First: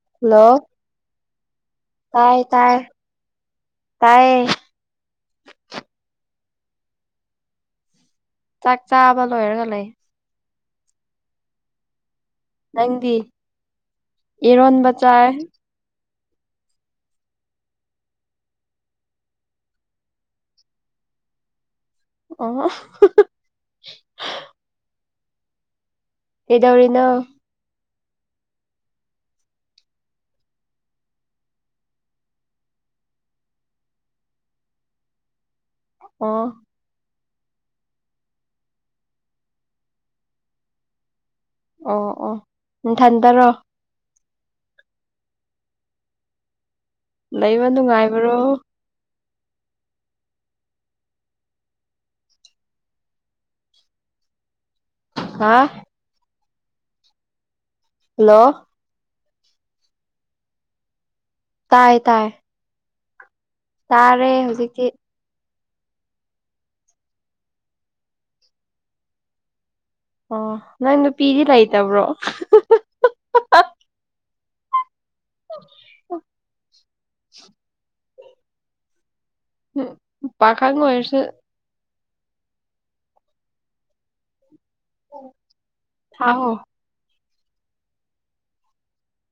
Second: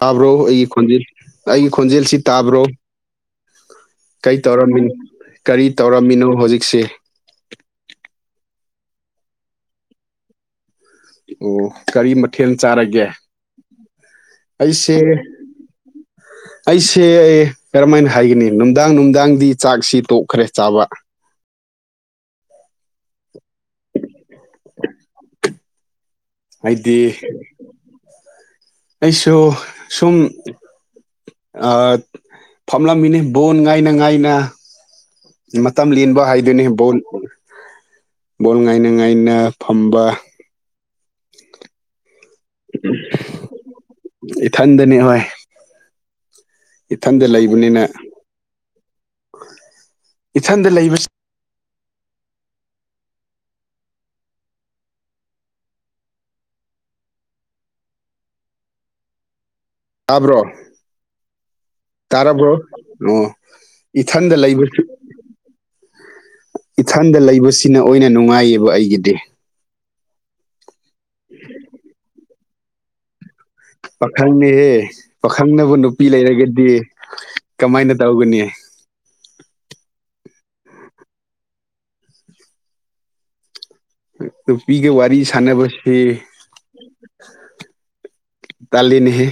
ꯇꯥꯕ꯭ꯔꯣ ꯍꯜꯂꯣ ꯑꯩꯒꯤ ꯈꯣꯟꯖꯦꯜ ꯑꯩꯒꯤ ꯈꯣꯟꯖꯦꯜꯁꯤ ꯇꯥꯏ ꯇꯥꯕ꯭ꯔꯣ ꯇꯥꯏ ꯀꯔꯤ ꯇꯥꯏꯌꯦ ꯇꯧꯔꯝꯃꯤ ꯀꯔꯤ ꯇꯧꯔꯝꯃꯤꯅꯣ ꯍꯧꯖꯤꯛꯁꯦ ꯆꯥꯛ ꯆꯥꯕ ꯂꯣꯏꯔꯒ ꯂꯩ ꯑꯣ ꯀꯔꯤ ꯃꯊꯦꯜ ꯆꯥꯔꯒꯦ ꯅꯪꯗꯤ ꯏꯔꯣꯟꯕ ꯑꯩꯁꯦ ꯆꯥꯏ ꯑꯩꯁꯦ ꯀꯔꯝꯍꯥꯏꯅ ꯍꯥꯏꯒꯅꯤ ꯅꯨꯡꯗꯥꯡ ꯅꯨꯡꯗꯥꯡꯗꯤ ꯆꯥꯛꯁꯤ ꯇꯣꯛꯈ꯭ꯔꯦ ꯆꯥꯕ ꯑꯣ [inaudible] ꯍꯥꯏꯗꯤ ꯀꯩꯗꯧꯔꯤꯅꯣ ꯑꯩꯁꯨ ꯁꯨꯝ ꯐꯝꯂꯝꯃꯤꯅꯤ ꯕꯣꯟ ꯉꯥꯏꯅ ꯉꯥꯏꯅ ꯃꯇꯝ ꯂꯦꯟꯕ ꯑꯣ ꯍꯥꯏꯗꯨꯣꯏꯅꯤ ꯕꯣꯜ ꯕꯣꯜ ꯉꯥꯏꯅ ꯉꯥꯏꯅ ꯐꯝꯕ ꯑꯣ ꯑꯣ ꯅꯊꯟꯗꯔꯣ ꯏꯊꯟꯗꯅꯤ ꯍꯣꯏ ꯏꯊꯟꯗ ꯂꯩꯕ ꯂꯩꯕꯅꯤꯅ ꯅꯨꯡꯉꯥꯏꯕ꯭ꯔꯣ ꯏꯊꯟꯗ ꯂꯩꯕ ꯍꯥ ꯍꯜꯂꯣ ꯇꯥꯕ꯭ꯔꯣ ꯇꯥꯏ ꯇꯥꯏ ꯇꯥꯔꯕ꯭ꯔꯣ ꯑꯣ ꯇꯥꯔꯦ ꯏꯊꯟꯗ ꯂꯩꯕꯁꯨ ꯍꯧꯖꯤꯛꯇꯤ ꯏꯊꯟꯗ ꯂꯩꯕꯁꯤꯅ ꯑꯣꯏꯅ ꯅꯨꯡꯉꯥꯏꯌꯦꯕ ꯑꯩꯒꯤꯗꯤ ꯑꯣ ꯅꯣꯏ ꯅꯨꯄꯤꯗꯤ ꯂꯩꯇꯕ꯭ꯔꯣ ꯄꯥꯈꯪꯅꯦꯍꯦ ꯄꯥꯈꯪꯅꯕꯨ ꯅꯨꯄꯤ ꯂꯩꯔꯒꯗꯤ ꯀꯃꯥꯏꯅ ꯇꯧꯒꯅꯤ ꯎꯝ ꯄꯥꯈꯪ ꯑꯣꯏꯔꯁꯨ [inaudible] ꯅꯨꯄꯤꯒ ꯋꯥꯔꯤ ꯁꯅꯦꯕꯁꯦ ꯊꯥꯍꯣ ꯇꯜꯂꯤꯅꯤꯍꯦ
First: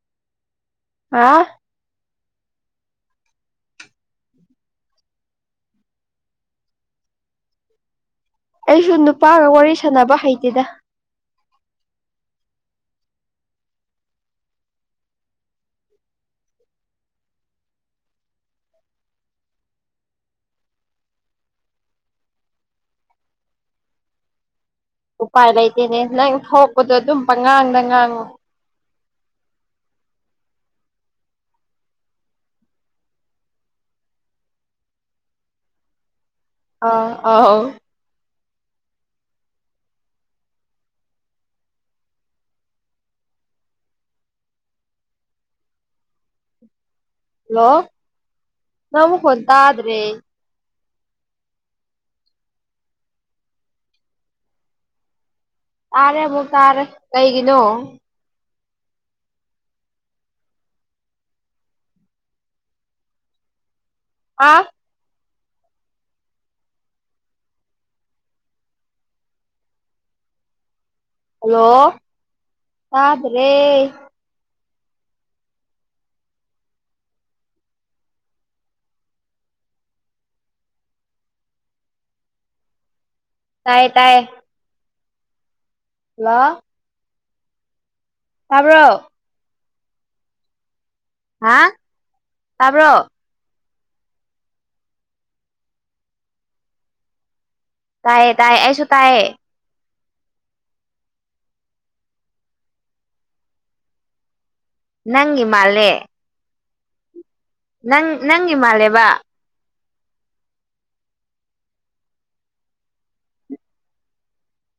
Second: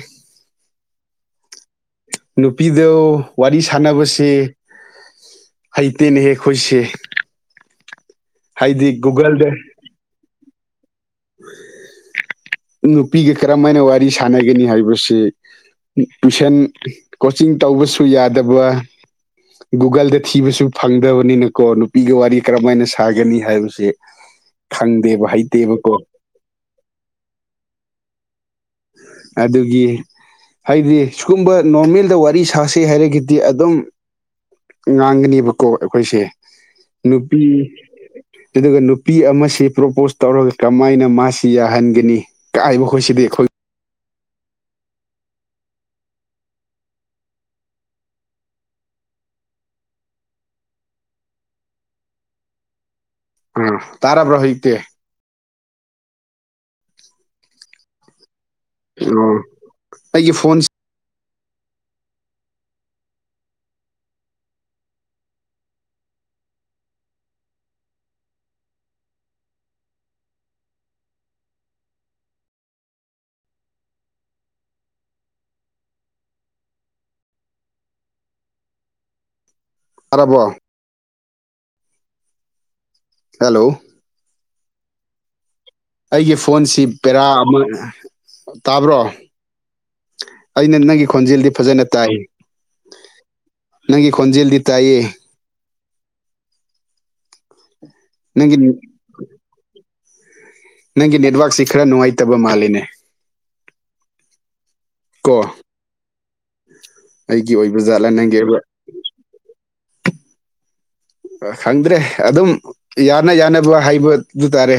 ꯍꯥ ꯅꯨꯄꯤꯗ ꯋꯥꯔꯤ ꯁꯥꯟꯅꯕꯁꯦ ꯍꯩꯇꯦꯅꯦꯍꯦꯛ ꯑꯩꯈꯣꯏꯁꯦ ꯍꯥꯏꯗꯤ ꯑꯩꯁꯨ ꯅꯨꯄꯥꯒ ꯒꯨꯒꯜꯗ ꯋꯥꯔꯤ ꯁꯥꯟꯅꯕ ꯍꯩꯇꯦꯗ ꯅꯨꯄꯤꯒ ꯀꯔꯝ ꯍꯥꯏꯅ ꯋꯥꯔꯤ ꯁꯥꯟꯅꯒꯅꯤ ꯍꯥꯏꯕꯁꯤ ꯇꯨꯏꯁꯟ ꯀꯣꯆꯤꯡ ꯇꯧꯕꯁꯨ ꯌꯥꯗꯕ ꯒꯨꯒꯜꯗ ꯊꯤꯕꯁꯨ ꯐꯪꯗꯕꯅꯤꯅꯀꯣ ꯅꯨꯄꯤꯒ ꯋꯥꯔꯤ ꯀꯔꯝꯃꯥꯏꯅ ꯁꯥꯒꯅꯤ ꯍꯥꯏꯕꯁꯦ [inaudible] ꯎꯄꯥꯏ ꯂꯩꯇꯦꯅꯦ ꯍꯩꯇꯦꯕꯀꯣ ꯅꯪ ꯊꯣꯛꯄꯗꯣ ꯑꯗꯨꯝ ꯄꯉꯥꯡꯗ ꯉꯥꯡꯉꯨ ꯑꯗꯨꯒꯤ ꯍꯥꯏꯗꯤ ꯁꯤꯒꯨꯝꯕ ꯅꯣꯔꯃꯦꯜꯗ ꯋꯥꯔꯤ ꯁꯥꯁꯩ ꯍꯥꯏꯔꯒꯗꯤ ꯑꯗꯨꯝ ꯉꯥꯡꯒꯅꯦꯕꯀꯣ ꯑꯩꯈꯣꯏꯁꯦ ꯑꯥ ꯑꯥꯎ ꯅꯨꯄꯤ ꯑꯗꯨꯒ ꯅꯨꯄꯤ ꯑꯃꯁꯤ ꯄ꯭ꯔꯣꯄꯣꯁ ꯇꯧꯔꯒ ꯀꯃꯥꯏꯅ ꯃꯥꯁꯤ ꯌꯥꯍꯟꯒꯅꯤ ꯀꯥꯏꯕꯈꯣꯏꯁꯤꯗꯦꯈꯣꯏ ꯍꯜꯂꯣ ꯅꯃꯒ ꯍꯗꯗ꯭ꯔꯦ ꯑ ꯇꯔꯥꯕ꯭ꯔꯣ ꯍ ꯏꯇꯦ ꯇꯥꯔꯦ ꯃꯨ ꯇꯥꯔꯦ ꯀꯩꯒꯤꯅꯣ ꯑꯣ ꯑꯩꯒꯤ ꯐꯣꯟꯁꯤ ꯑꯥ ꯍꯜꯂꯣ ꯀꯗ꯭ꯔꯦ ꯑꯔꯕꯣ ꯍꯜꯂꯣ ꯇꯥꯏꯌꯦ ꯇꯥꯏꯌꯦ ꯑꯩꯒꯤ ꯍꯜꯂꯣ ꯐꯣꯟꯁꯤ ꯄꯦꯔꯥ ꯑꯃ ꯇꯥꯕ꯭ꯔꯣ ꯑꯩꯅ ꯅꯪꯒꯤ ꯈꯣꯟꯖꯦꯜꯗꯤ ꯍꯥ ꯐꯖꯅ ꯇꯥꯏ ꯇꯥꯕ꯭ꯔꯣ ꯅꯪ ꯀꯣꯟꯖꯦꯜꯗꯤ ꯇꯌꯦ ꯇꯥꯏꯌꯦ ꯅꯪꯒꯤ ꯇꯥꯏꯌꯦ ꯑꯁꯨ ꯇꯥꯏꯌꯦ ꯅꯪꯒꯤ ꯅꯦꯠꯋꯛꯁꯤ ꯈꯔ ꯅꯨꯡꯉꯥꯏꯇꯕ ꯃꯥꯜꯂꯤꯅꯦ ꯅꯪ ꯀꯣ ꯏ ꯃꯥꯂꯦ ꯑꯩꯒꯤ ꯑꯣꯏꯕ ꯖꯥꯠꯂ ꯅꯪꯒꯦ ꯍꯂꯦꯕ ꯈꯪꯗ꯭ꯔꯦ ꯑꯗꯨꯝ ꯌꯥꯅ ꯌꯥꯅꯕ ꯍꯥꯏꯕꯗꯨ ꯇꯥꯔꯦ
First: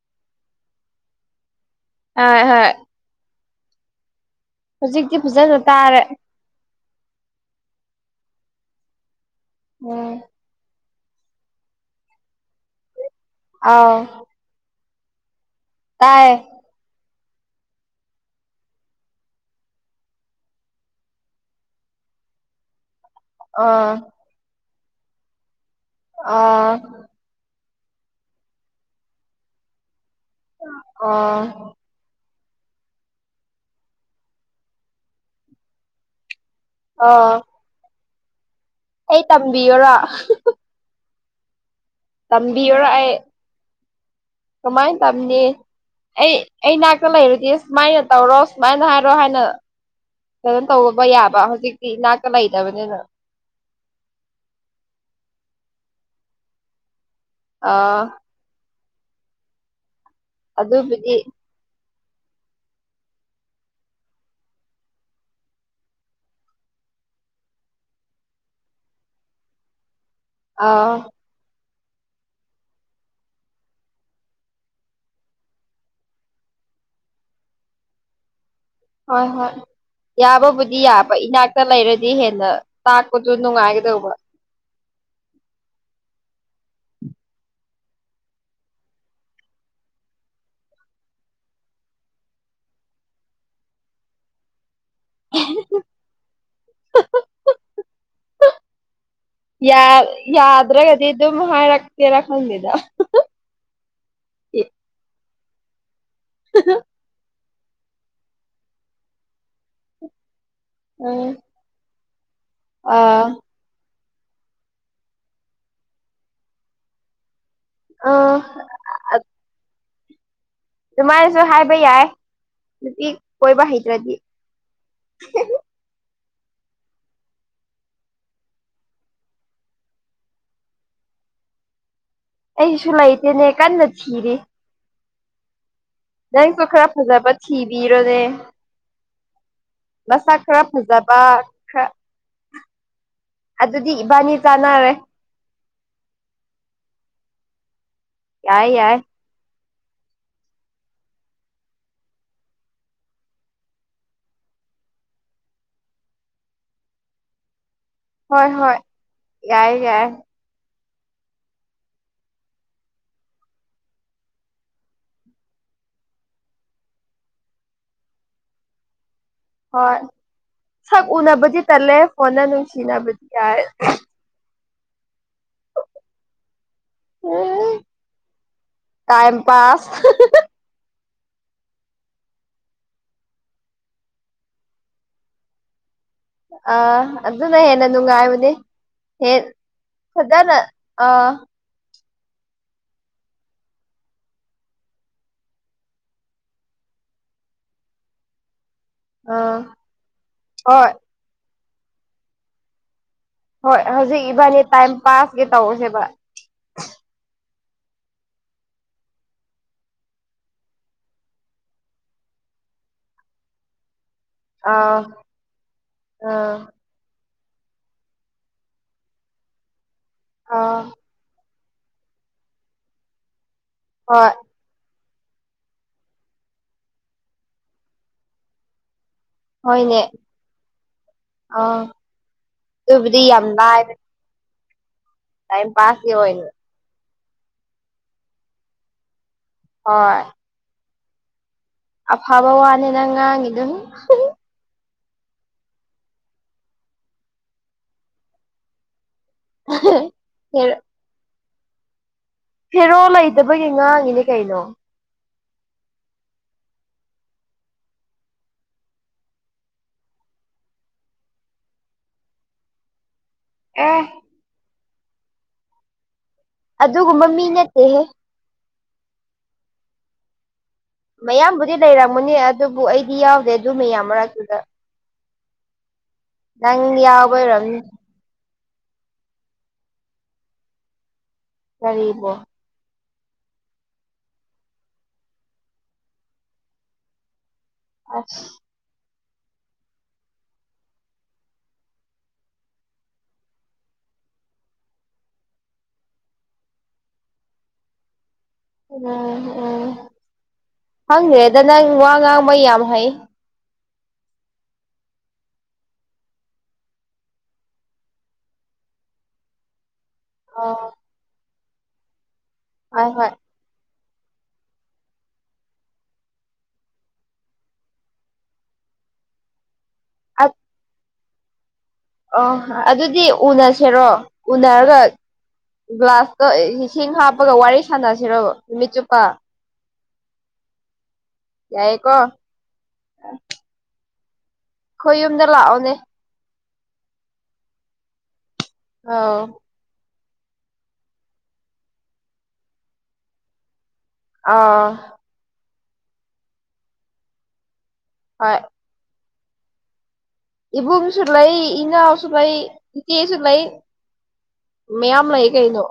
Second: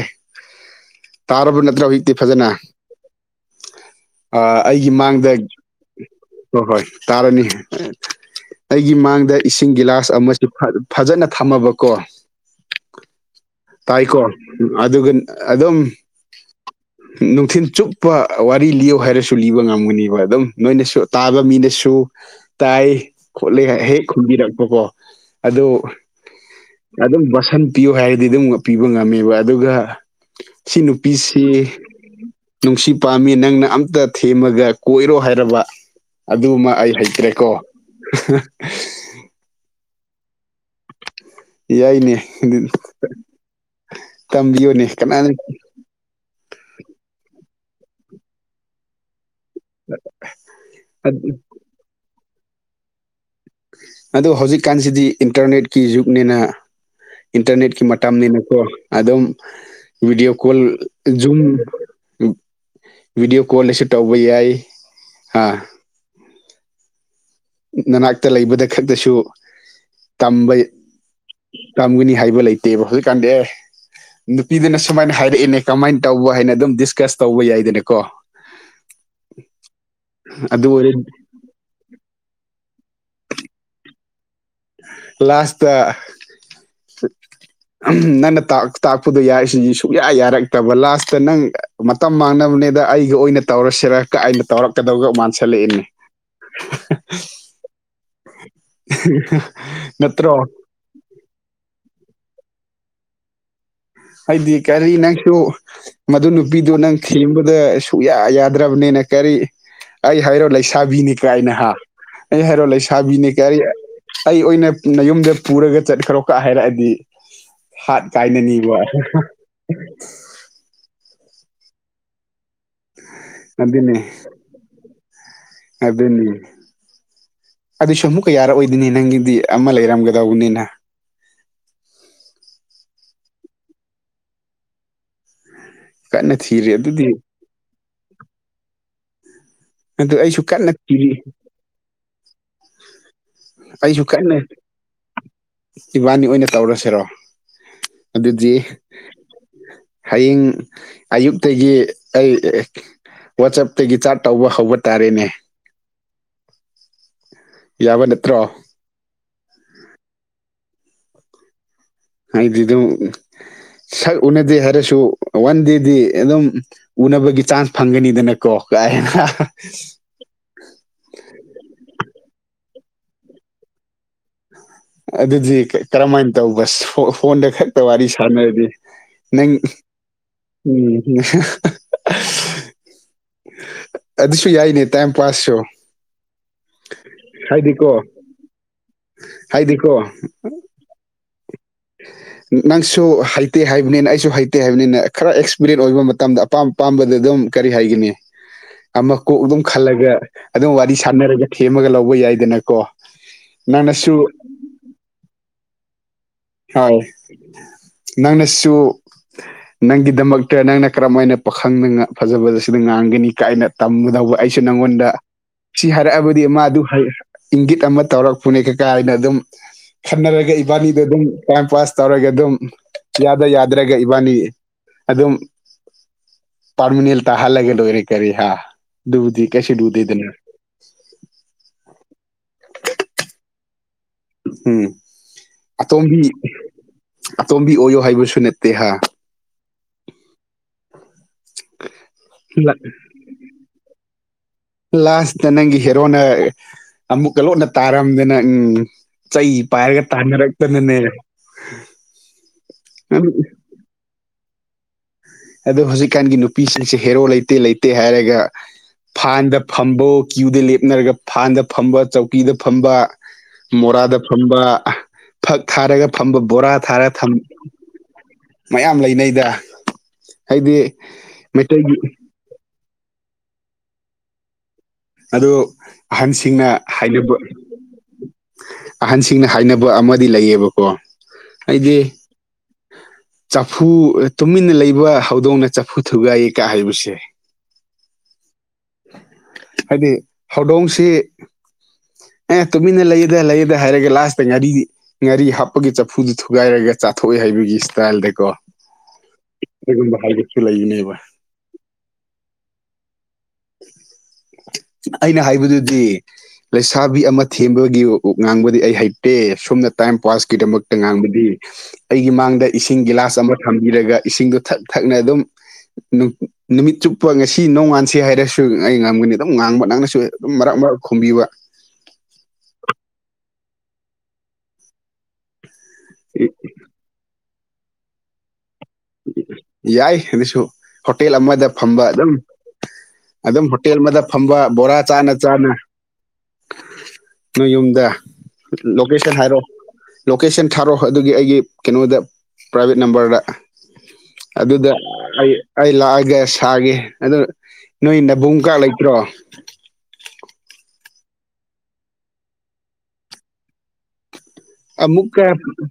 ꯇꯥꯕꯨ ꯅꯠꯇ꯭ꯔ ꯍ ꯑ ꯍꯣꯏ ꯑꯩꯒꯤ ꯍꯧꯖꯤꯛꯇꯤ ꯃꯥꯡꯗ ꯐꯖꯅ ꯇꯥꯔꯦ ꯍꯣꯏ ꯍꯣꯏ ꯇꯥꯔꯅꯤ ꯑꯩꯒꯤ ꯃꯥꯡꯗ ꯏꯁꯤꯡ ꯎꯝ ꯒꯤꯂꯥꯁ ꯑꯃꯁꯨ ꯐꯖꯅ ꯊꯝꯃꯕꯀꯣ ꯑꯥꯎ ꯇꯥꯏꯀꯣ ꯑꯗꯨ ꯑꯗꯨ ꯑꯗꯨꯝ ꯇꯥꯏꯌꯦ ꯅꯨꯡꯊꯤꯤꯟ ꯆꯨꯞꯄ ꯋꯥꯔꯤ ꯂꯤꯌ ꯍꯥꯏꯔꯁꯨ ꯂꯤꯕ ꯉꯝꯒꯨꯅꯦꯕ ꯑꯗꯨꯝ ꯅꯣꯏꯅꯁꯨ ꯇꯥꯕ ꯃꯤꯅꯦꯁꯨꯣ ꯇꯥꯏ ꯈꯣꯠꯂꯦ ꯑꯥ ꯍꯦꯛ ꯈꯨꯝꯕꯤꯔꯛꯄꯀꯣ ꯑꯗꯨ ꯑꯥ ꯑꯗꯨꯝ ꯕꯁꯟ ꯄꯤꯌꯨ ꯍꯥꯏꯔꯗꯤ ꯑꯗꯨꯝ ꯄꯤꯕ ꯉꯝꯃꯦꯕ ꯑꯗꯨꯒ ꯁꯤ ꯑꯥ ꯅꯨꯄꯤꯁꯤ ꯅꯨꯡꯁꯤ ꯄꯥꯝꯃꯤ ꯅꯪꯅ ꯑꯝꯇ ꯊꯦꯝꯃꯒ ꯀꯣꯏꯔꯣ ꯍꯥꯏꯔꯕ ꯑꯗꯨꯒꯕ ꯑꯩ ꯑꯣ ꯍꯩꯇ꯭ꯔꯦꯀꯣ ꯑꯩ ꯇꯝꯕꯤꯌꯔꯣ ꯌꯥꯏꯅꯦ ꯇꯝꯕꯤꯌꯨꯔ ꯑꯩ ꯇꯝꯕꯤꯌꯨꯅꯦ ꯀꯃꯥꯏꯅ ꯀꯅꯥꯅ ꯇꯝꯅꯤ ꯑꯩ ꯑꯩꯅꯥꯛꯇ ꯂꯩꯔꯨꯗꯤ ꯁꯨꯃꯥꯏꯅ ꯇꯧꯔꯣ ꯁꯨꯃꯥꯏꯅ ꯍꯥꯏꯔꯣ ꯍꯥꯏꯅ ꯑꯗꯨꯝ ꯇꯕ ꯌꯥꯕ ꯍꯧꯖꯤꯛꯇꯤ ꯏꯅꯥꯀ ꯂꯩꯇꯕꯅꯤꯅ ꯑꯗꯣ ꯍꯧꯖꯤꯛꯀꯥꯟꯁꯤꯗꯤ ꯏꯟꯇꯔꯅꯦꯠꯀꯤ ꯖꯨꯛꯅꯤꯅ ꯏꯟꯇꯔꯅꯦꯠꯀꯤ ꯑꯥ ꯃꯇꯥꯡꯅꯤꯅꯀꯣ ꯑꯗꯨꯝ ꯚꯗꯤꯑꯣ ꯀꯣꯜ ꯑꯗꯨꯕꯨꯗꯤ ꯖ ꯚꯤꯗꯤꯑꯣ ꯀꯣꯜꯗꯁꯨ ꯇꯧꯕ ꯌꯥꯏ ꯑꯥ ꯅꯅꯥꯛꯇ ꯂꯩꯕꯗ ꯈꯛꯇꯁꯨ ꯇꯝꯕ ꯑꯥ ꯇꯝꯒꯅꯤ ꯍꯥꯏꯕ ꯂꯩꯇꯦꯕ ꯍꯧꯖꯤꯛꯀꯥꯟꯗꯤ ꯑꯦ ꯅꯨꯄꯤꯗꯨꯅ ꯁꯨꯃꯥꯏꯅ ꯍꯥꯏꯔꯛꯑꯏꯅꯦ ꯀꯃꯥꯏꯅ ꯇꯧꯕ ꯍꯥꯏꯅ ꯑꯗꯨꯝ ꯗꯤꯁꯀꯁ ꯇꯧꯕ ꯌꯥꯏꯗꯅ ꯀꯣ [inaudible] ꯍꯣꯏ ꯍꯣꯏ ꯌꯥꯕꯕꯨꯗꯤ ꯑꯣꯏꯔꯗꯤ ꯌꯥꯕ ꯏꯅꯥꯛ ꯂꯩꯔꯗꯤ ꯍꯦꯟꯅ ꯇꯥꯛꯄꯗꯨꯣ ꯅꯨꯡꯉꯥꯏꯒꯗꯧꯕ ꯂꯥꯁꯇ ꯅꯪꯅ ꯇꯥꯛꯄꯗꯣ ꯌꯥꯔꯤꯁꯤꯗꯤ ꯁꯨꯛꯌꯥ ꯌꯥꯔꯛꯇꯕ ꯂꯥꯁꯇ ꯅꯪ ꯃꯇꯝ ꯃꯥꯡꯅꯕꯅꯦꯗ ꯑꯩꯒ ꯑꯣꯏꯅ ꯇꯧꯔꯁꯤꯔꯒ ꯑꯩꯅ ꯇꯧꯔꯛ ꯀꯗꯧꯒ ꯃꯥꯟꯁꯤꯜꯂꯛꯏꯅꯤ ꯌꯥꯗ꯭ꯔꯒꯗꯤ ꯑꯗꯨꯝ ꯍꯥꯏꯔꯛꯇꯦꯔ ꯈꯪꯗꯦꯗ ꯍꯥꯏꯗꯤ ꯀꯔꯤ ꯅꯪꯁꯨ ꯃꯗꯨ ꯅꯨꯄꯤꯗꯨꯣ ꯅꯪ ꯊꯦꯡꯕ ꯑꯗꯨꯗ ꯁꯨꯛꯌꯥ ꯌꯥꯗ꯭ꯔꯕꯅꯤꯅ ꯀꯔꯤ ꯑꯩ ꯍꯥꯏꯔꯣ ꯂꯩꯁꯥꯕꯤꯅꯤ ꯎꯝ ꯀꯥꯏꯅ ꯍꯥ ꯍꯦꯔꯣ ꯂꯩ ꯑꯥ ꯁꯕꯤꯅꯦ ꯀꯔꯤ ꯑꯩ ꯑꯣꯏꯅ ꯎꯝ ꯅꯌꯨꯝꯗ ꯄꯨꯔꯒ ꯆꯠꯈ꯭ꯔꯣ ꯀ ꯍꯥꯏꯔꯛꯑꯗꯤ ꯍꯥꯠ ꯑꯥ ꯀꯥꯏꯅꯅꯤꯕ‌ꯣ [unintelligible] ꯑꯗꯨꯃꯥꯏꯅꯁꯨ ꯍꯥꯏꯕ ꯌꯥꯏ ꯅꯨꯄꯤ ꯀꯣꯏꯕ ꯍꯩꯇ꯭ꯔꯗꯤ ꯑꯗꯨꯅ‌ꯦ ꯑꯗꯨꯁꯨ ꯑꯃꯨꯛꯀ ꯌꯥꯔꯛꯑꯣꯏꯗꯣꯏꯅꯤ ꯅꯪꯒꯤꯗꯤ ꯑꯃ ꯂꯩꯔꯝꯒꯗꯧꯕꯅꯤꯅ ꯑꯩꯁꯨ ꯂꯩꯇꯦꯅꯦ ꯀꯟꯅ ꯊꯤꯔꯤ ꯀꯟꯅ ꯅꯪꯁꯨ ꯊꯤꯔꯤ ꯈꯔ ꯑꯗꯨꯗꯤ ꯐꯖꯕ ꯊꯤꯕꯤꯔꯣꯅꯦ ꯑꯗꯨ ꯃꯁꯥ ꯑꯩꯁꯨ ꯈꯔ ꯀꯟꯅ ꯊꯤꯔꯤ ꯐꯖꯕ ꯈꯔ ꯑꯗꯨꯗꯤ ꯑꯩꯁꯨ ꯏꯕꯥꯅꯤ ꯀꯟꯅ ꯆꯥꯅꯔꯦ ꯏꯕꯥꯅꯤ ꯑꯣꯏꯅ ꯇꯧꯔꯁꯤꯔꯣ ꯑꯗꯨꯗꯤ ꯌꯥꯏ ꯌꯥꯏ ꯍꯌꯦꯡ ꯑꯌꯨꯛꯇꯒꯤ ꯑꯩ ꯋꯥꯆꯞꯇꯒꯤ ꯆꯥꯔꯠ ꯇꯧꯕ ꯍꯧꯕ ꯇꯥꯔꯦꯅꯦ ꯌꯥꯕ ꯅꯠꯇ꯭ꯔꯣ ꯍꯣꯏ ꯍꯣꯏ ꯌꯥꯏ ꯌꯥꯏ ꯑꯩꯗꯤ ꯑꯗꯨꯝ ꯁꯛ ꯎꯅꯗꯦ ꯍꯥꯏꯔꯁꯨ ꯋꯥꯟ ꯗꯦꯗꯤ ꯑꯗꯨꯝ ꯎꯅꯕꯒꯤ ꯆꯥꯟꯁ ꯐꯪꯒꯅꯤꯗꯅꯀꯣ ꯀꯥꯏ ꯍꯣꯏ ꯁꯛ ꯎꯅꯥꯕꯗꯤ ꯇꯜꯂꯦ ꯐꯣꯟꯗ ꯅꯨꯡꯁꯤꯅꯥꯕꯗꯤ ꯌꯥꯏ ꯑꯗꯨꯗꯤ ꯀ ꯀ꯭ꯔꯝ ꯃꯥꯏ ꯇꯧꯕ ꯁ ꯐꯣꯟꯗ ꯎꯝ ꯈꯛꯇ ꯋꯥꯔꯤ ꯁꯥꯟꯅꯔꯗꯤ ꯇꯥꯏꯝ ꯅꯪ ꯄꯥꯁ ꯎꯝ [unintelligible] ꯑꯗꯨꯁꯨ ꯌꯥꯏꯅꯦ ꯇꯥꯏꯝ ꯄꯥꯁꯁꯨ ꯑꯥ ꯑꯗꯨꯅ ꯍꯦꯟꯅ ꯍꯥꯏꯗꯤꯀꯣ ꯅꯨꯡꯉꯥꯏꯕꯅꯦ ꯍ‌ꯦꯛ ꯍꯥꯏꯗꯤꯀꯣ ꯐꯖꯅ ꯑꯥ ꯅꯪꯁꯨ ꯍꯩꯇꯦ ꯍꯥꯏꯕꯅꯤꯅ ꯑꯩꯁꯨ ꯍꯩꯇꯦ ꯍꯥꯏꯕꯅꯤꯅ ꯈꯔ ꯑꯦꯛꯁꯄꯤꯔꯤꯟ ꯑꯣꯏꯕ ꯃꯇꯝꯗ ꯑꯄꯥꯝ ꯑꯄꯥꯝꯕꯗ ꯑꯗꯨꯝ ꯀꯔꯤ ꯍꯥꯏꯒꯅꯤ ꯑꯃ ꯀꯣꯛ ꯑꯥ ꯑꯗꯨꯝ ꯈꯜꯂꯒ ꯑꯗꯨꯝ ꯍꯣꯏ ꯋꯥꯔꯤ ꯁꯥꯟꯅꯔꯒ ꯊꯦꯝꯃꯒ ꯂꯧꯕ ꯌꯥꯏꯗꯅꯀꯣ ꯍꯣꯏ ꯅꯪꯅꯁꯨ ꯍꯧꯖꯤꯛ ꯏꯕꯥꯅꯤ ꯇꯥꯏꯝ ꯄꯥꯁꯀꯤ ꯇꯧꯔꯁꯦꯕ ꯍꯣꯏ ꯅꯪꯅꯁꯨ ꯅꯪꯒꯤꯗꯃꯛꯇ ꯅꯪꯅ ꯀꯔꯝ ꯍꯥꯏꯅ ꯄꯥꯈꯪꯅ ꯐꯖꯕꯕꯁꯤꯗ ꯉꯥꯡꯒꯅꯤ ꯀꯥꯏꯅ ꯇꯝꯒꯗꯧꯕ ꯑꯩꯁꯨ ꯑꯥ ꯅꯪꯉꯣꯟꯗ ꯁꯤ ꯍꯥꯏꯔꯛꯑꯕꯗꯤ ꯑꯥ ꯃꯥꯗꯨ ꯍꯥꯏ ꯏꯪꯒꯤꯠ ꯑꯃ ꯇꯧꯔꯛꯄꯅꯦ ꯀꯥꯏꯅ ꯑꯗꯨꯝ ꯈꯟꯅꯔꯒ ꯑꯥ ꯏꯕꯥꯅꯤꯗꯣ ꯑꯗꯨꯝ ꯇꯥꯏꯝ ꯄꯥꯁ ꯇꯧꯔꯒ ꯑꯗꯨꯝ ꯌꯥꯗ ꯌꯥꯗ꯭ꯔꯒ ꯍꯣꯏ ꯏꯕꯥꯅꯤ ꯑꯗꯨꯝ ꯄꯥꯔꯃꯤꯅꯦꯜ ꯇꯥꯍꯜꯂꯒ ꯂꯣꯏꯔꯦ ꯀꯔꯤ ꯍꯥ ꯑꯗꯨꯕꯨꯗꯤ ꯀꯩꯁꯨ ꯍꯣꯏꯅꯦ ꯂꯨꯗꯦꯗꯅ ꯑꯥ ꯑꯗꯨꯕꯨꯗꯤ ꯌꯥꯝ ꯂꯥꯏꯕꯅꯦ ꯎꯝ ꯑꯇꯣꯝꯕꯤ ꯑꯣꯏꯅ ꯑꯇꯣꯝꯕꯤ ꯑꯣꯏꯌꯣ ꯍꯥꯏꯕꯁꯨ ꯅꯠꯇꯦ ꯍꯥ ꯍꯣꯏ [inaudible] ꯑꯐꯕ ꯋꯥꯅ‌ꯦ ꯅꯪ ꯉꯥꯡꯉꯤꯗꯨ ꯂꯥꯁꯇ ꯅꯪꯒꯤ ꯍꯦꯔꯣꯅ ꯑꯃꯨꯛꯀ ꯂꯣꯟꯅ ꯇꯥꯔꯝꯗꯅ ꯎꯝ ꯆꯩ ꯄꯥꯏꯔꯒ ꯇꯥꯟꯅꯔꯛꯇꯅꯅꯦ ꯍ‌ꯦꯔꯣ ꯅꯪ ꯂꯩꯇꯕꯒꯤ ꯉꯥꯡꯉꯤꯅꯦ ꯀꯩꯅꯣ ꯑꯗ‌ꯣ ꯍꯧꯖꯤꯛꯀꯥꯟꯒꯤ ꯅꯨꯄꯤꯁꯤꯡꯁꯦ ꯍꯦꯔꯣ ꯂꯩꯇꯦ ꯂꯩꯇꯦ ꯍꯥꯏꯔꯒ ꯐꯥꯟꯗ ꯐꯝꯕꯣ ꯀ꯭ꯌꯨꯗ ꯂꯦꯞꯅꯔꯒ ꯐꯥꯟꯗ ꯐꯝꯕ ꯆꯧꯀꯤꯗ ꯐꯝꯕ ꯑꯦ ꯃꯣꯔꯥꯗ ꯐꯝꯕ ꯐꯛ ꯊꯥꯔꯒ ꯐꯝꯕ ꯕꯣꯔꯥ ꯊꯥꯔ ꯑꯗꯨꯒꯨꯝꯕ ꯊꯝ ꯃꯤ ꯅꯠꯇꯦꯍꯦ ꯃꯌꯥꯝ ꯂꯩꯅꯩꯗ ꯑꯩꯗꯤ ꯃꯌꯥꯝꯕꯨꯗꯤ ꯂꯩꯔꯝꯒꯅꯤ ꯑꯗꯨꯕꯨ ꯑꯩꯗꯤ ꯌꯥꯎꯗꯦ ꯑꯗꯨ ꯃꯌꯥꯝ ꯃꯔꯛꯇꯨꯗ ꯑꯗꯣ ꯑꯍꯟꯁꯤꯡꯅ ꯅꯪ ꯍꯥꯏꯅꯕ ꯌꯥꯎꯕꯩꯔꯝꯅꯤ ꯑꯍꯟꯁꯤꯡꯅ ꯍꯥꯏꯅꯕ ꯑꯃꯗꯤ ꯂꯩꯌꯦꯕꯀꯣ ꯑꯩꯗꯤ ꯀꯔꯤꯕꯣ ꯆꯐꯨ ꯇꯨꯃꯤꯟꯅ ꯂꯩꯕ ꯍꯧꯗꯣꯡꯅ ꯆꯐꯨ ꯊꯨꯒꯥꯏꯌꯦ ꯀꯥ ꯍꯥꯏꯕꯁꯦ ꯑꯁ ꯍꯥꯏꯗꯤ ꯍꯧꯗꯣꯡꯁꯤ ꯑꯦ ꯇꯨꯃꯤꯟꯅ ꯂꯩꯌꯦꯗ ꯂꯩꯌꯦꯗ ꯍꯥꯏꯔꯒ ꯂꯥꯁꯇ ꯉꯥꯔꯤ ꯉꯥꯔꯤ ꯍꯥꯞꯄꯒꯤ ꯆꯐꯨꯗꯨꯣ ꯊꯨꯒꯥꯏꯔꯒ ꯆꯥꯊꯣꯛꯑꯦ ꯍꯥꯏꯕꯒꯤ ꯏꯁꯇꯥꯏꯜꯗ ꯀꯣ ꯎꯝ ꯎꯝ ꯂꯩꯕꯅꯦꯕ ꯈꯪꯗ꯭ꯔꯦꯗ ꯅꯪ ꯋꯥ ꯉꯥꯡꯕ ꯌꯥꯝ ꯍꯩ ꯑꯩꯅ ꯍꯥꯏꯕꯗꯨꯗꯤ ꯂꯩꯁꯥꯕꯤ ꯑꯃ ꯊꯦꯝꯕꯒꯤ ꯉꯥꯡꯕꯗꯤ ꯑꯩ ꯍꯩꯇꯦ ꯁꯨꯝꯅ ꯇꯥꯏꯝ ꯑꯣ ꯄꯥꯁꯀꯤꯗꯃꯛꯇ ꯉꯥꯡꯕꯗꯤ ꯑꯩꯒꯤ ꯃꯥꯡꯗ ꯏꯁꯤꯡ ꯍꯣꯏ ꯍꯣꯏ ꯒꯤꯂꯥꯁ ꯑꯃ ꯊꯝꯕꯤꯔꯒ ꯏꯁꯤꯡꯗꯣ ꯊꯛ ꯊꯛꯅ ꯑꯗꯨꯝ ꯅꯨ ꯅꯨꯃꯤꯠ ꯆꯨꯞꯄ ꯉꯁꯤ ꯅꯣꯡꯉꯥꯟꯁꯤ ꯍꯥꯏꯔ ꯁꯨ ꯑꯩ ꯉꯝꯒꯅꯤ ꯑꯗꯨꯝ ꯉꯥꯡꯕ ꯅꯪꯅꯁꯨ ꯑꯗꯨꯝ ꯃꯔꯛ ꯃꯔꯛ ꯈꯨꯝꯕꯤꯕ ꯑꯣ ꯑꯗꯨꯗꯤ ꯎꯅꯁꯦꯔꯣ ꯎꯅꯔꯒ ꯒ꯭ꯂꯥꯁꯇ ꯏꯁꯤꯡ ꯍꯥꯞꯄꯒ ꯋꯥꯔꯤ ꯁꯥꯟꯅꯁꯤꯔꯣꯕ ꯅꯨꯃꯤꯠ ꯆꯨꯞ ꯌꯥꯏ ꯑꯗꯨꯁꯨ ꯍꯣꯇꯦꯜ ꯑꯃꯗ ꯐꯝꯕ ꯌꯥꯏꯌꯦꯀꯣ ꯑꯗꯨꯝ ꯑꯗꯨꯝ ꯍꯣꯇꯦꯜ ꯑꯃꯗ ꯐꯝꯕ ꯕꯣꯔꯥ ꯑꯩꯈꯣꯏ ꯆꯥꯅ ꯌꯨꯝꯗ ꯆꯥꯅ ꯂꯥꯛꯑꯣꯅꯦ ꯅꯣꯏ ꯌꯨꯝꯗ ꯂ‌ ꯂꯣꯀꯦꯁꯟ ꯑꯧ ꯍꯥꯏꯔꯛꯑꯣ ꯂꯣꯀꯦꯁꯟ ꯊꯥꯔꯛꯑꯣ ꯑꯗꯨꯒꯤ ꯑꯩꯒꯤ ꯀꯩꯅꯣꯗ ꯄ꯭ꯔꯥꯏꯚꯦꯠ ꯅꯝꯕꯔꯗ ꯑꯥ ꯑꯗꯨꯗ ꯑꯩ ꯑꯩ ꯂꯥꯛꯑꯒ ꯁꯥꯒꯦ ꯑꯗꯨ ꯅꯣꯏ ꯍꯣꯏ ꯅꯕꯨꯡꯀꯥ ꯂꯩꯇ꯭ꯔꯣ ꯏꯕꯨꯡꯨꯡꯁꯨ ꯂꯩ ꯏꯅꯥꯎꯁꯨ ꯂꯩ ꯏ ꯏꯆꯦꯁꯨ ꯂꯩ ꯃꯌꯥꯝ ꯑꯃꯨꯛꯀ ꯂꯩ ꯀꯩꯅꯣ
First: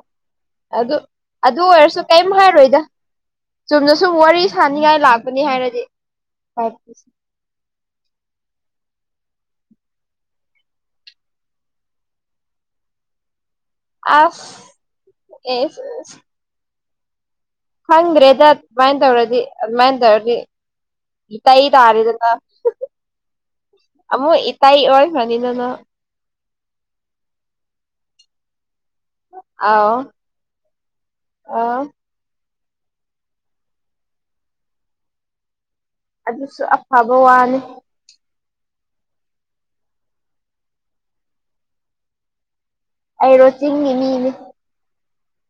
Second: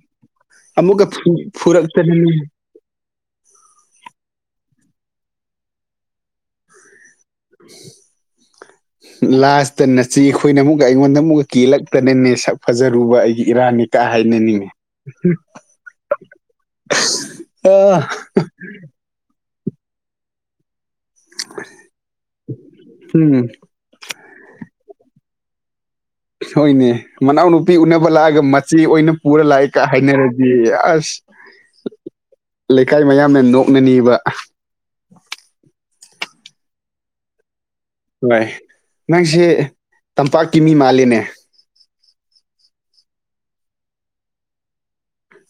ꯑꯗꯨ ꯑꯃꯨꯛꯀ ꯑꯗꯨ ꯑꯣꯏꯔꯁꯨ ꯀꯔꯤꯝ ꯐꯨꯔꯛꯇꯅꯅꯦ ꯍꯥꯏꯔꯣꯏꯗ ꯆꯨꯝꯅ ꯁꯨꯝ ꯋꯥꯔꯤ ꯁꯥꯅꯤꯡꯉꯥꯏ ꯂꯥꯛꯄꯅꯤ ꯍꯥꯏꯔꯗꯤ [unintelligible] [unintelligible] [inaudible] ꯂꯥꯁꯇ ꯅꯆꯦ ꯈꯣꯏꯅ ꯑꯃꯨꯛ ꯑꯩꯉꯣꯟꯗ ꯑꯃꯨꯛꯀ ꯀꯦꯜꯂꯛꯇꯅꯅꯦ ꯁꯛ ꯐꯖꯔꯨꯕ ꯑꯩꯒꯤ ꯏꯔꯥꯟꯅꯤ ꯀ ꯑꯁ ꯍꯥꯏꯅꯤꯅꯦ ꯑꯦꯁ [unintelligible] ꯈꯪꯗ꯭ꯔꯦꯗ ꯑꯗꯨꯃꯥꯏꯅ ꯇꯧꯔꯗꯤ ꯑꯗꯨꯃꯥꯏꯅ ꯇꯧꯔꯗꯤ ꯏꯇꯩ ꯇꯥꯥꯔꯦꯗꯅ ꯎꯝ ꯑꯃꯨꯛ ꯏꯇꯩ ꯑꯣꯏꯈ꯭ꯔꯅꯤꯗꯅ ꯍꯣꯏꯅꯦ ꯃꯅꯥꯎꯅꯨꯄꯤ ꯎꯅꯕ ꯂꯥꯛꯑꯒ ꯃꯆꯦ ꯑꯣꯏꯅ ꯄꯨꯔ ꯂꯥꯛꯏ ꯀꯥ ꯑꯥꯎ ꯍꯥꯏꯅꯔꯗꯤ ꯑꯁ ꯑꯥ ꯂꯩꯀꯥꯏ ꯃꯌꯥꯝꯅ ꯅꯣꯛꯅꯅꯤꯕ ꯑꯗꯨꯁꯨ ꯑꯐꯕ ꯋꯥꯅꯤ ꯍꯣꯏ ꯅꯪꯁꯦ ꯇꯝꯄꯥꯛꯀꯤ ꯃꯤ ꯃꯥꯂꯅꯦ ꯑꯩꯔꯣ ꯆꯤꯡꯉ ꯃꯤꯅꯤ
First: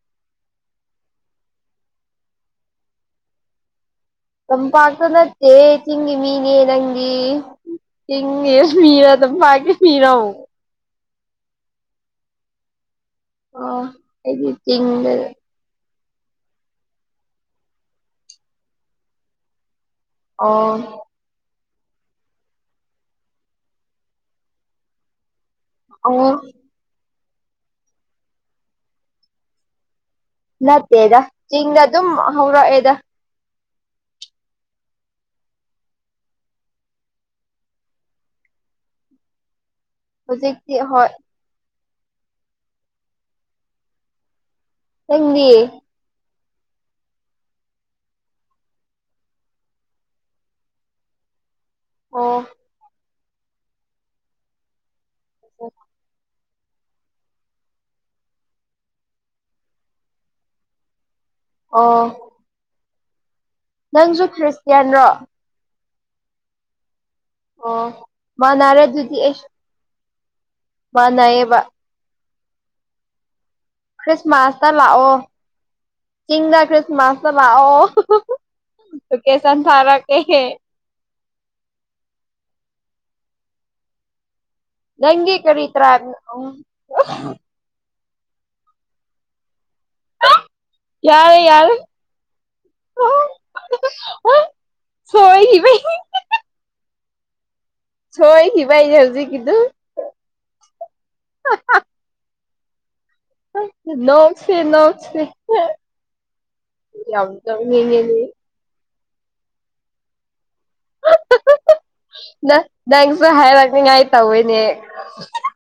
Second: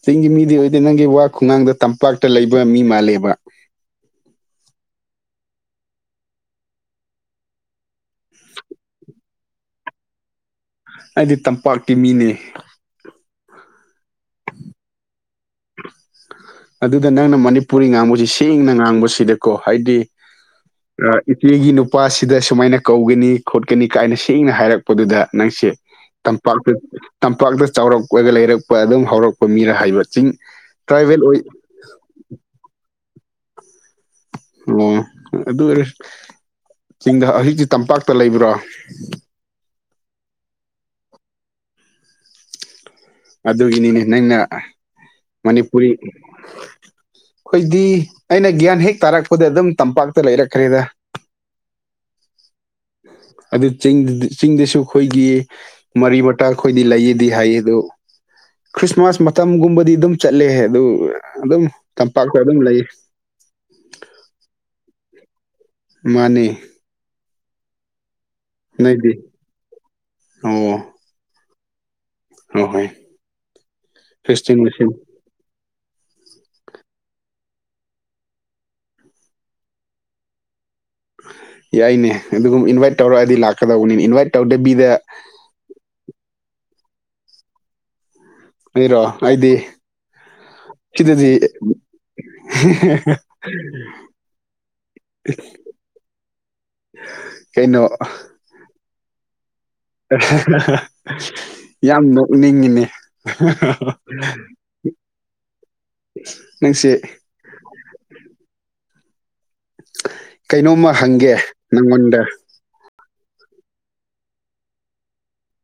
ꯆꯤꯡꯒꯤ ꯃꯤꯗꯤ ꯑꯣꯏꯗꯦ ꯅꯪꯒꯤ ꯋꯥ ꯈꯨꯡꯒꯥꯡꯗ ꯇꯝꯄꯥꯛꯇ ꯂꯩꯕ ꯃꯤ ꯃꯥꯜꯂꯦꯕ ꯀꯝ ꯄꯥꯇ ꯅꯠꯇꯦ ꯊꯤ ꯃꯅꯦ ꯌꯦ ꯅꯪꯤ ꯏꯦ ꯃꯤꯔꯗ ꯄꯥꯒꯦ ꯃꯤꯔ ꯑꯩꯗꯤ ꯇꯝꯄꯥꯛꯇꯀꯤ ꯃꯤꯅꯦ ꯑꯣ ꯑꯩꯤꯡꯗ ꯑꯗꯨꯗ ꯅꯪꯅ ꯃꯅꯤꯄꯨꯔꯤ ꯉꯥꯡꯕꯁꯤ ꯁꯦꯡꯅ ꯉꯥꯡꯕꯁꯤꯗꯀꯣ ꯍꯥꯏꯗꯤ ꯑꯣ ꯏꯆꯦꯒꯤ ꯅꯨꯄꯥꯁꯤꯗ ꯁꯨꯃꯥꯏꯅ ꯀꯧꯒꯅꯤ ꯈꯣꯠꯀꯅꯤ ꯀꯥꯏꯅ ꯁꯦꯡꯅ ꯍꯥꯏꯔꯛ ꯑꯗꯨꯗ ꯅꯪꯁꯦ ꯑꯣ ꯇꯝꯄꯥꯛꯇ ꯇꯝꯄꯥꯛꯇ ꯆꯥꯎꯔꯛꯄꯒ ꯂꯩꯔꯛꯄ ꯑꯗꯨꯝ ꯍꯧꯔꯛꯄ ꯃꯤꯔ ꯍꯥꯏꯕ ꯆꯤꯡ ꯅꯠꯇꯦꯗ ꯇ꯭ꯔꯥꯏꯕꯦꯜ ꯑꯣꯏ ꯆꯤꯡꯗ ꯑꯗꯨꯝ ꯍꯧꯔꯛꯑꯦꯗ ꯑꯣ ꯑꯗꯨ ꯑꯣꯏꯔꯁꯨ ꯆꯤꯡꯗ ꯍꯧꯖꯤꯛꯇꯤ ꯇꯝꯄꯥꯛꯇ ꯂꯩꯕ꯭ꯔꯣ ꯍꯧꯖꯤꯛꯇꯤ ꯍꯣꯏ ꯑꯗꯨꯒꯤꯅꯤꯅꯦ ꯅꯪꯅ ꯅꯪꯗꯤ ꯃꯅꯤꯄꯨꯔꯤ ꯑꯩꯈꯣꯏꯗꯤ ꯑꯩꯅ ꯒ꯭ꯌꯥꯟ ꯍꯦꯛ ꯇꯥꯔꯛꯄꯗ ꯑꯗꯨꯝ ꯇꯝꯄꯥꯛꯇ ꯂꯩꯔꯛꯈ꯭ꯔꯦꯗ ꯑꯣ ꯑꯗꯨ ꯆ ꯆꯤꯡꯗꯁꯨ ꯑꯩꯈꯣꯏꯒꯤ ꯃꯔꯤ ꯑꯩꯈꯣꯏꯗꯤ ꯂꯩꯌꯦꯗꯤ ꯍꯥꯏ ꯑꯗꯨ ꯈ꯭ꯔꯤꯁꯃꯥꯁ ꯃꯇꯝꯒꯨꯝꯕꯗꯤ ꯑꯗꯨꯝ ꯆꯠꯂꯦ ꯑꯗꯨ ꯑꯗꯨꯝ ꯑꯣ ꯇꯝꯄꯥꯛꯇ ꯑꯗꯨꯝ ꯂꯩ ꯅꯪꯁꯨ ꯈ꯭ꯔꯤꯁꯇꯤꯌꯥꯟ ꯔꯣ ꯃꯥꯅꯦ ꯑꯣ ꯃꯥꯅꯔꯥꯗꯨꯗꯤ ꯑꯦꯁ ꯍ ꯃꯥꯅꯌꯦꯕ ꯍꯍꯣꯏ ꯈ꯭ꯔꯁꯃꯥꯁꯇ ꯂꯥꯑꯣ ꯆꯤꯡꯗ ꯈ꯭ꯔꯤꯁꯃꯥꯁꯇ ꯂꯥꯑꯣ ꯀꯦꯁꯟ ꯐꯔ ꯀꯦ ꯌꯥꯏꯅꯦ ꯑꯗꯨꯒꯨꯝ ꯏꯟꯚꯥꯏꯠ ꯇꯧꯔꯛꯑꯗꯤ ꯂꯥꯛꯀꯗꯧꯕꯅꯤꯅ ꯏꯟꯚꯥꯏꯠ ꯇ ꯕꯤꯗ ꯅꯪꯒꯤꯦ ꯀꯔꯤ ꯇ꯭ꯔꯥ ꯎ ꯑꯩꯔꯣ ꯑꯩꯗꯤ ꯁꯤꯗꯗꯤ ꯌꯥꯔ ꯌꯥꯔ [inaudible] ꯁꯣꯏꯈꯤꯕꯩ [unintelligible] ꯀꯩꯅꯣ ꯁꯣꯏ ꯈꯈꯤꯕ ꯍꯥꯏ ꯆꯎꯁꯤ ꯀꯗꯨ ꯌꯥꯝ ꯅ ꯎꯅꯤꯡꯉꯤꯅꯦ [unintelligible] ꯅꯧꯁꯤꯦ ꯅꯎꯁꯤꯦ ꯅꯪꯁꯦ ꯌꯥꯝꯗꯅꯤ [unintelligible] [unintelligible] ꯀꯩꯅꯣꯝꯃ ꯍꯪꯒꯦ ꯅꯪꯉꯣꯟꯗ ꯅ ꯅꯪꯁꯨ ꯍꯥꯏꯔꯛꯅꯤꯉꯥꯏ ꯇꯧꯋꯤꯅꯦ